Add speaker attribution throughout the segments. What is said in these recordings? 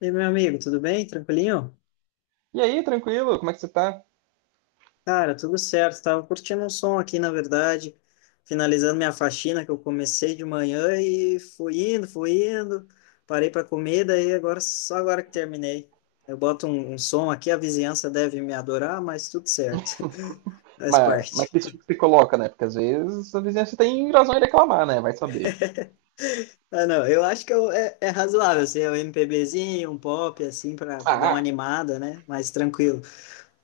Speaker 1: E aí, meu amigo, tudo bem? Tranquilinho?
Speaker 2: E aí, tranquilo? Como é que você tá?
Speaker 1: Cara, tudo certo. Tava curtindo um som aqui, na verdade, finalizando minha faxina que eu comecei de manhã e fui indo, fui indo. Parei para comer, daí agora só agora que terminei. Eu boto um som aqui, a vizinhança deve me adorar, mas tudo certo. Faz
Speaker 2: Mas
Speaker 1: parte.
Speaker 2: que isso que se coloca, né? Porque às vezes a vizinhança tem razão em reclamar, né? Vai saber.
Speaker 1: Ah, não, eu acho que é razoável, assim, é um MPBzinho, um pop, assim, para dar uma
Speaker 2: Ah,
Speaker 1: animada, né? Mais tranquilo.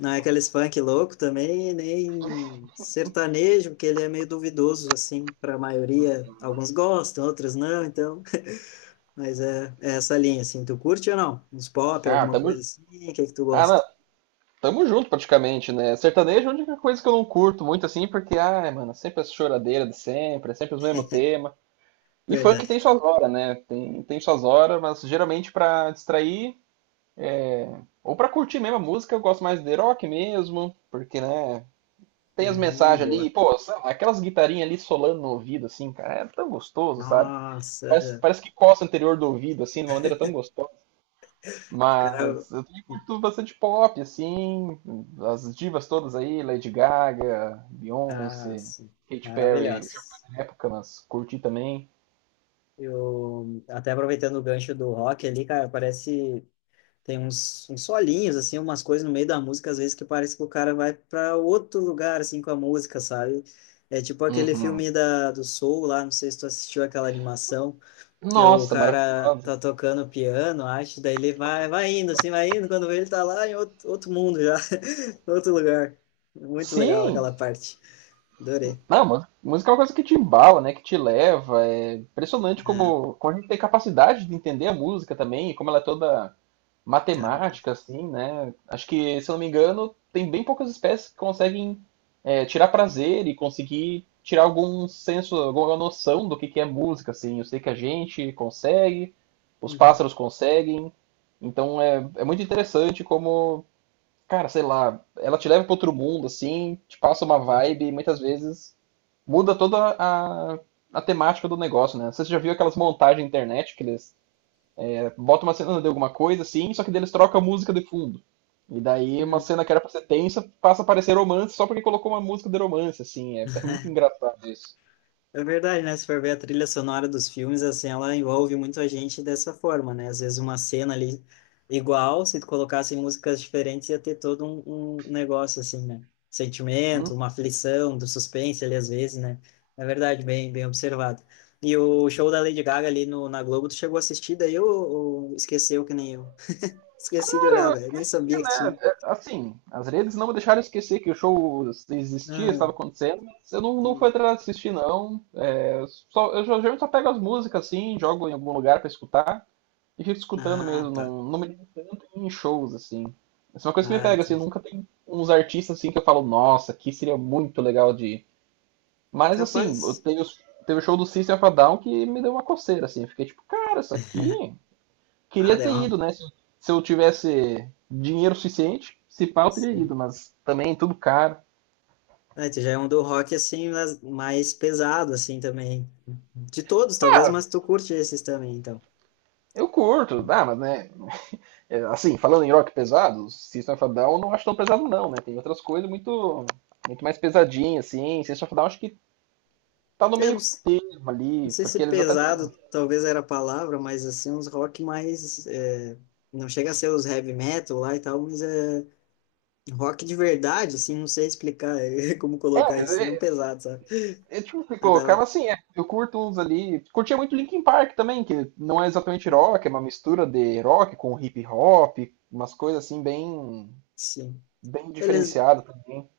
Speaker 1: Não é aqueles funk louco também, nem sertanejo, porque ele é meio duvidoso, assim, para a maioria. Alguns gostam, outros não, então. Mas é essa linha, assim. Tu curte ou não? Uns pop,
Speaker 2: ah,
Speaker 1: alguma
Speaker 2: tamo,
Speaker 1: coisa assim? O que é que tu
Speaker 2: ah,
Speaker 1: gosta?
Speaker 2: não, tamo junto praticamente, né? Sertanejo é a única coisa que eu não curto muito assim, porque, ai, mano, sempre essa choradeira de sempre, é sempre o mesmo tema. E funk
Speaker 1: Verdade.
Speaker 2: tem suas horas, né? Tem suas horas, mas geralmente pra distrair é, ou pra curtir mesmo a música, eu gosto mais de rock mesmo, porque, né? Tem as mensagens
Speaker 1: Boa.
Speaker 2: ali, pô, sabe, aquelas guitarrinhas ali solando no ouvido, assim, cara, é tão gostoso, sabe?
Speaker 1: Nossa,
Speaker 2: Parece,
Speaker 1: aham.
Speaker 2: parece que coça o anterior do ouvido, assim, de uma maneira tão gostosa.
Speaker 1: Cara.
Speaker 2: Mas eu também curto bastante pop, assim, as divas todas aí, Lady Gaga,
Speaker 1: Ah,
Speaker 2: Beyoncé,
Speaker 1: sim.
Speaker 2: Katy Perry,
Speaker 1: Maravilhosa.
Speaker 2: na época, mas curti também.
Speaker 1: Eu, até aproveitando o gancho do rock ali, cara, parece. Tem uns solinhos, assim, umas coisas no meio da música, às vezes, que parece que o cara vai para outro lugar, assim, com a música, sabe? É tipo aquele filme
Speaker 2: Uhum.
Speaker 1: do Soul lá, não sei se tu assistiu aquela animação, que o
Speaker 2: Nossa,
Speaker 1: cara tá
Speaker 2: maravilhosa.
Speaker 1: tocando piano, acho, daí ele vai, vai indo, assim, vai indo, quando vê ele tá lá em outro, outro mundo já, outro lugar. Muito legal aquela
Speaker 2: Sim,
Speaker 1: parte. Adorei.
Speaker 2: não, mas música é uma coisa que te embala, né? Que te leva. É impressionante
Speaker 1: É,
Speaker 2: como a gente tem capacidade de entender a música também, e como ela é toda
Speaker 1: é,
Speaker 2: matemática, assim, né? Acho que, se eu não me engano, tem bem poucas espécies que conseguem tirar prazer e conseguir tirar algum senso, alguma noção do que é música, assim. Eu sei que a gente consegue, os
Speaker 1: Uhum.
Speaker 2: pássaros conseguem. Então é, é muito interessante como, cara, sei lá, ela te leva para outro mundo, assim, te passa uma vibe e muitas vezes muda toda a temática do negócio, né? Você já viu aquelas montagens na internet que eles bota uma cena de alguma coisa, assim, só que eles trocam a música de fundo. E daí uma
Speaker 1: Uhum.
Speaker 2: cena que era pra ser tensa passa a parecer romance só porque colocou uma música de romance, assim. É, é muito engraçado isso.
Speaker 1: É verdade, né? Se for ver a trilha sonora dos filmes, assim, ela envolve muito a gente dessa forma, né? Às vezes uma cena ali igual, se tu colocasse músicas diferentes, ia ter todo um negócio, assim, né? Sentimento,
Speaker 2: Hum.
Speaker 1: uma aflição, do suspense ali, às vezes, né? É verdade, bem, bem observado. E o show da Lady Gaga ali no, na Globo, tu chegou a assistir daí ou esqueceu que nem eu? Esqueci de
Speaker 2: Cara,
Speaker 1: olhar,
Speaker 2: eu
Speaker 1: velho. Nem
Speaker 2: esqueci,
Speaker 1: sabia que
Speaker 2: né?
Speaker 1: tinha.
Speaker 2: É, assim, as redes não me deixaram esquecer que o show existia,
Speaker 1: Ah,
Speaker 2: estava acontecendo, mas eu não fui atrás de assistir, não. É, só, eu geralmente só pego as músicas, assim, jogo em algum lugar pra escutar. E fico escutando
Speaker 1: ah,
Speaker 2: mesmo,
Speaker 1: pá.
Speaker 2: não me ligo tanto em shows, assim. Essa é uma coisa que me
Speaker 1: Ah,
Speaker 2: pega, assim,
Speaker 1: entendi.
Speaker 2: nunca tem uns artistas assim que eu falo, nossa, que seria muito legal de ir. Mas assim, eu
Speaker 1: Capaz.
Speaker 2: teve, teve o show do System of a Down que me deu uma coceira, assim. Eu fiquei tipo, cara, isso aqui
Speaker 1: Ah,
Speaker 2: queria ter
Speaker 1: deu
Speaker 2: ido, né? Se eu tivesse dinheiro suficiente, se pá, eu teria
Speaker 1: uma...
Speaker 2: ido, mas também tudo caro.
Speaker 1: É, tu já é um do rock assim, mas mais pesado assim também. De todos, talvez,
Speaker 2: Ah,
Speaker 1: mas tu curte esses também, então.
Speaker 2: eu curto, dá mas né, é, assim, falando em rock pesado, System of a Down eu não acho tão pesado não, né? Tem outras coisas muito muito mais pesadinhas, assim. System of a Down acho que tá no
Speaker 1: É,
Speaker 2: meio
Speaker 1: uns-
Speaker 2: termo
Speaker 1: não
Speaker 2: ali,
Speaker 1: sei se
Speaker 2: porque eles até têm.
Speaker 1: pesado talvez era a palavra, mas assim, uns rock mais. Não chega a ser os heavy metal lá e tal, mas é rock de verdade, assim, não sei explicar como
Speaker 2: É,
Speaker 1: colocar
Speaker 2: mas
Speaker 1: isso, não
Speaker 2: é,
Speaker 1: pesado, sabe?
Speaker 2: é tipo, se
Speaker 1: Mas
Speaker 2: colocava
Speaker 1: dava-
Speaker 2: assim, eu curto uns ali. Curtia muito Linkin Park também, que não é exatamente rock, é uma mistura de rock com hip hop, umas coisas assim bem,
Speaker 1: Sim.
Speaker 2: bem
Speaker 1: Beleza.
Speaker 2: diferenciadas também.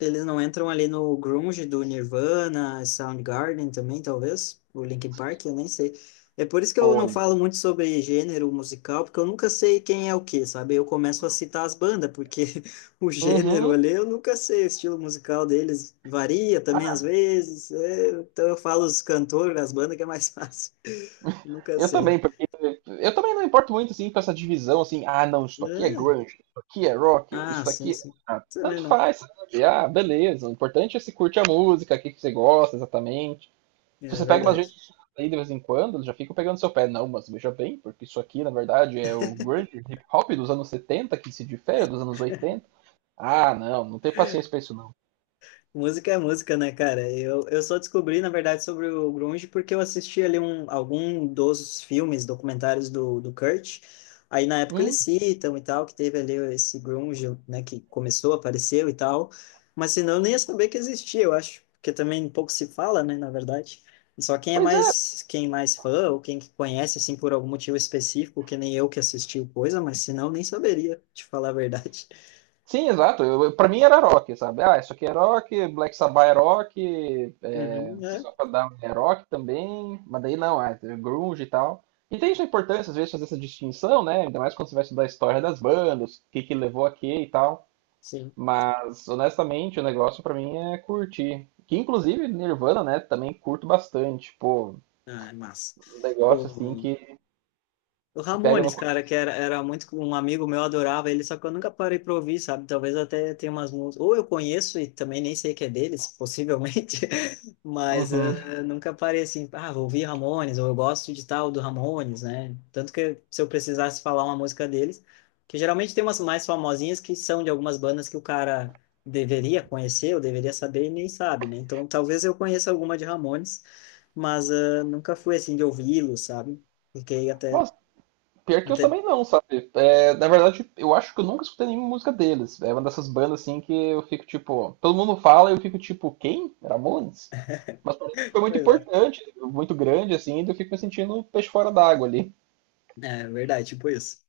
Speaker 1: Eles não entram ali no grunge do Nirvana, Soundgarden também, talvez, o Linkin Park, eu nem sei. É por isso que eu não falo
Speaker 2: Olha.
Speaker 1: muito sobre gênero musical, porque eu nunca sei quem é o quê, sabe? Eu começo a citar as bandas, porque o gênero
Speaker 2: Uhum.
Speaker 1: ali eu nunca sei, o estilo musical deles varia também às
Speaker 2: Ah,
Speaker 1: vezes. Então eu falo os cantores, as bandas, que é mais fácil. Nunca
Speaker 2: eu
Speaker 1: sei.
Speaker 2: também, porque eu também não importo muito assim com essa divisão assim, ah não, isso aqui é
Speaker 1: É.
Speaker 2: grunge, isso aqui é rock,
Speaker 1: Ah,
Speaker 2: isso
Speaker 1: sim,
Speaker 2: aqui
Speaker 1: sim.
Speaker 2: ah,
Speaker 1: Também
Speaker 2: tanto
Speaker 1: não.
Speaker 2: faz, sabe? Ah, beleza. O importante é se curte a música, o que que você gosta exatamente. Se
Speaker 1: É
Speaker 2: você pega umas
Speaker 1: verdade.
Speaker 2: redes aí de vez em quando, eles já ficam pegando seu pé. Não, mas veja bem, porque isso aqui, na verdade, é o grunge hip hop dos anos 70 que se difere dos anos 80. Ah, não, não tem paciência pra isso, não.
Speaker 1: Música é música, né, cara? Eu só descobri, na verdade, sobre o grunge porque eu assisti ali um, algum dos filmes, documentários do Kurt. Aí, na época, eles
Speaker 2: Hum,
Speaker 1: citam e tal, que teve ali esse grunge, né, que começou, apareceu e tal. Mas, senão, eu nem ia saber que existia, eu acho. Porque também pouco se fala, né, na verdade. Só
Speaker 2: pois é,
Speaker 1: quem é mais fã ou quem que conhece, assim, por algum motivo específico, que nem eu que assisti o coisa, mas, senão, eu nem saberia, te falar a verdade.
Speaker 2: sim, exato. Pra mim era rock, sabe? Ah, isso aqui é rock, Black Sabbath é rock, é,
Speaker 1: Uhum, é,
Speaker 2: System of a Down é rock também, mas daí não, ah, é grunge e tal. E tem sua importância, às vezes, fazer essa distinção, né? Ainda mais quando você vai estudar a história das bandas, o que que levou a quê e tal.
Speaker 1: sim.
Speaker 2: Mas, honestamente, o negócio pra mim é curtir. Que, inclusive, Nirvana, né, também curto bastante. Pô,
Speaker 1: Ah, é massa.
Speaker 2: um negócio assim
Speaker 1: O-
Speaker 2: que,
Speaker 1: o
Speaker 2: que pega no
Speaker 1: Ramones, cara,
Speaker 2: coração.
Speaker 1: que era, era muito um amigo meu, adorava ele, só que eu nunca parei pra ouvir, sabe? Talvez até tenha umas músicas. Ou eu conheço e também nem sei que é deles, possivelmente, mas
Speaker 2: Uhum.
Speaker 1: nunca parei assim, ah, vou ouvir Ramones, ou eu gosto de tal do Ramones, né? Tanto que se eu precisasse falar uma música deles, que geralmente tem umas mais famosinhas que são de algumas bandas que o cara deveria conhecer, ou deveria saber e nem sabe, né? Então talvez eu conheça alguma de Ramones, mas nunca fui assim de ouvi-lo, sabe? Fiquei
Speaker 2: Mas, pior que eu
Speaker 1: até,
Speaker 2: também não, sabe? É, na verdade, eu acho que eu nunca escutei nenhuma música deles. É uma dessas bandas assim que eu fico tipo. Todo mundo fala e eu fico tipo, quem? Ramones? Mas parece que foi muito
Speaker 1: pois é,
Speaker 2: importante, muito grande, assim, e eu fico me sentindo um peixe fora d'água ali.
Speaker 1: é verdade, tipo isso.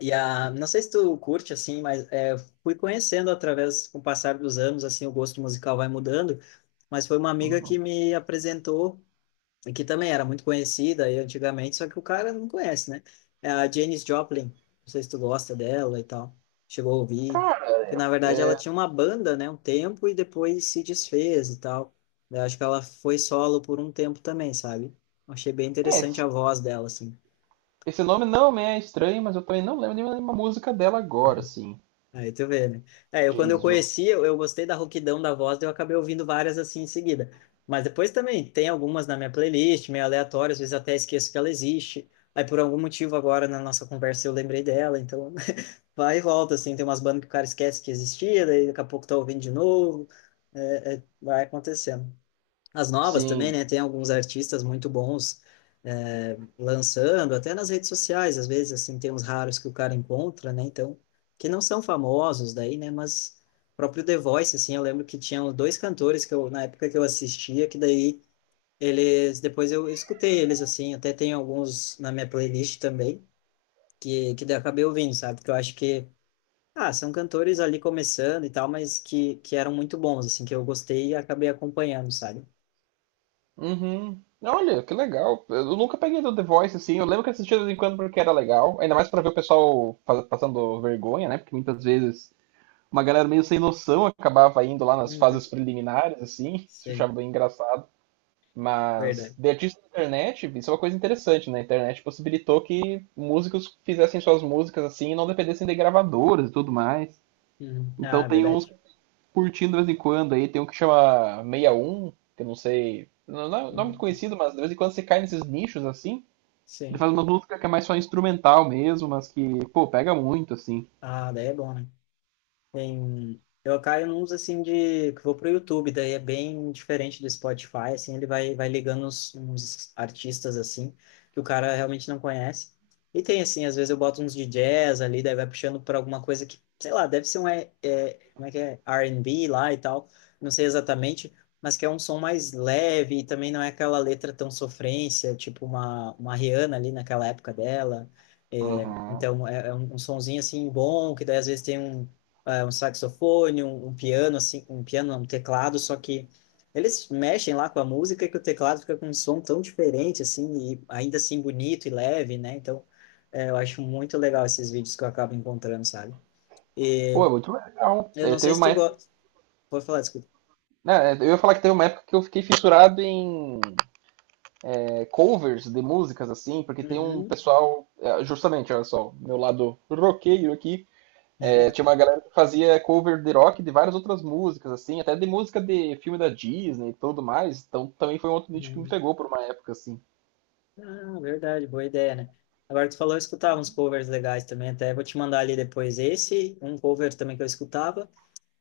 Speaker 1: E a, não sei se tu curte assim, mas fui conhecendo através, com o passar dos anos, assim, o gosto musical vai mudando, mas foi uma amiga que
Speaker 2: Uhum.
Speaker 1: me apresentou, e que também era muito conhecida aí antigamente, só que o cara não conhece, né? É a Janis Joplin, não sei se tu gosta dela e tal, chegou a ouvir, que
Speaker 2: Cara,
Speaker 1: na verdade ela tinha uma banda, né, um tempo, e depois se desfez e tal. Eu acho que ela foi solo por um tempo também, sabe? Eu achei bem
Speaker 2: é,
Speaker 1: interessante a voz dela, assim.
Speaker 2: esse nome não me é estranho, mas eu também não lembro de nenhuma música dela agora, assim.
Speaker 1: Aí tu vê, né? É, eu quando eu
Speaker 2: James Jones.
Speaker 1: conheci, eu gostei da rouquidão da voz, daí eu acabei ouvindo várias assim em seguida. Mas depois também tem algumas na minha playlist, meio aleatórias, às vezes até esqueço que ela existe. Aí por algum motivo agora na nossa conversa eu lembrei dela, então vai e volta, assim, tem umas bandas que o cara esquece que existia, daí daqui a pouco tá ouvindo de novo, vai acontecendo as novas também,
Speaker 2: Sim.
Speaker 1: né? Tem alguns artistas muito bons lançando, até nas redes sociais, às vezes, assim, tem uns raros que o cara encontra, né? Então, que não são famosos daí, né? Mas o próprio The Voice, assim, eu lembro que tinham dois cantores que eu, na época que eu assistia, que daí eles, depois eu escutei eles, assim, até tem alguns na minha playlist também, que daí eu acabei ouvindo, sabe? Que eu acho que, ah, são cantores ali começando e tal, mas que eram muito bons, assim, que eu gostei e acabei acompanhando, sabe?
Speaker 2: Uhum. Olha, que legal. Eu nunca peguei do The Voice, assim. Eu lembro que assistia de vez em quando porque era legal. Ainda mais pra ver o pessoal passando vergonha, né? Porque muitas vezes uma galera meio sem noção acabava indo lá nas
Speaker 1: Uhum.
Speaker 2: fases preliminares, assim. Isso eu
Speaker 1: Sei.
Speaker 2: achava bem engraçado. Mas
Speaker 1: Verdade.
Speaker 2: de artista na internet, isso é uma coisa interessante, né? A internet possibilitou que músicos fizessem suas músicas assim e não dependessem de gravadoras e tudo mais.
Speaker 1: Uhum.
Speaker 2: Então
Speaker 1: Ah,
Speaker 2: tem uns
Speaker 1: verdade.
Speaker 2: curtindo de vez em quando aí. Tem um que chama 61 que eu não sei. Não, não é muito
Speaker 1: Uhum.
Speaker 2: conhecido, mas de vez em quando você cai nesses nichos assim. Ele
Speaker 1: Sim.
Speaker 2: faz uma música que é mais só instrumental mesmo, mas que, pô, pega muito, assim.
Speaker 1: Ah, daí é bom, né? Tem... Eu caio nos assim de que vou pro YouTube, daí é bem diferente do Spotify, assim, ele vai ligando uns artistas assim que o cara realmente não conhece. E tem assim, às vezes eu boto uns de jazz ali, daí vai puxando para alguma coisa que, sei lá, deve ser um como é que é? R&B lá e tal, não sei exatamente, mas que é um som mais leve e também não é aquela letra tão sofrência, tipo uma Rihanna ali naquela época dela. É,
Speaker 2: Uhum.
Speaker 1: então é um sonzinho assim bom, que daí às vezes tem um um saxofone, um piano, assim, um piano, um teclado, só que eles mexem lá com a música que o teclado fica com um som tão diferente, assim, e ainda assim bonito e leve, né? Então, eu acho muito legal esses vídeos que eu acabo encontrando, sabe? E
Speaker 2: Pô, é muito legal.
Speaker 1: eu
Speaker 2: É,
Speaker 1: não
Speaker 2: teve
Speaker 1: sei se
Speaker 2: uma
Speaker 1: tu
Speaker 2: época,
Speaker 1: gosta. Pode falar, desculpa.
Speaker 2: né, eu ia falar que teve uma época que eu fiquei fissurado em covers de músicas, assim, porque tem um
Speaker 1: Uhum,
Speaker 2: pessoal. Justamente, olha só, meu lado roqueiro aqui. É, tinha uma galera que fazia cover de rock de várias outras músicas, assim, até de música de filme da Disney e tudo mais. Então também foi um outro nicho que me
Speaker 1: uhum.
Speaker 2: pegou por uma época, assim.
Speaker 1: Ah, verdade, boa ideia, né? Agora tu falou, eu escutava uns covers legais também, até vou te mandar ali depois esse, um cover também que eu escutava.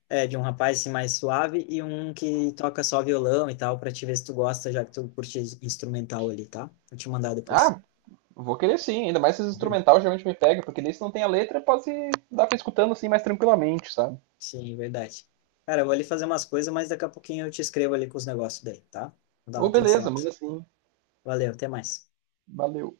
Speaker 1: É, de um rapaz assim, mais suave e um que toca só violão e tal, pra te ver se tu gosta, já que tu curte instrumental ali, tá? Vou te mandar depois.
Speaker 2: Ah, vou querer sim, ainda mais se instrumental geralmente me pega, porque daí se não tem a letra, pode dar pra ir escutando assim mais tranquilamente, sabe?
Speaker 1: Sim, verdade. Cara, eu vou ali fazer umas coisas, mas daqui a pouquinho eu te escrevo ali com os negócios daí, tá? Vou dar uma
Speaker 2: Ô,
Speaker 1: atenção
Speaker 2: beleza,
Speaker 1: aqui.
Speaker 2: manda assim,
Speaker 1: Valeu, até mais.
Speaker 2: valeu.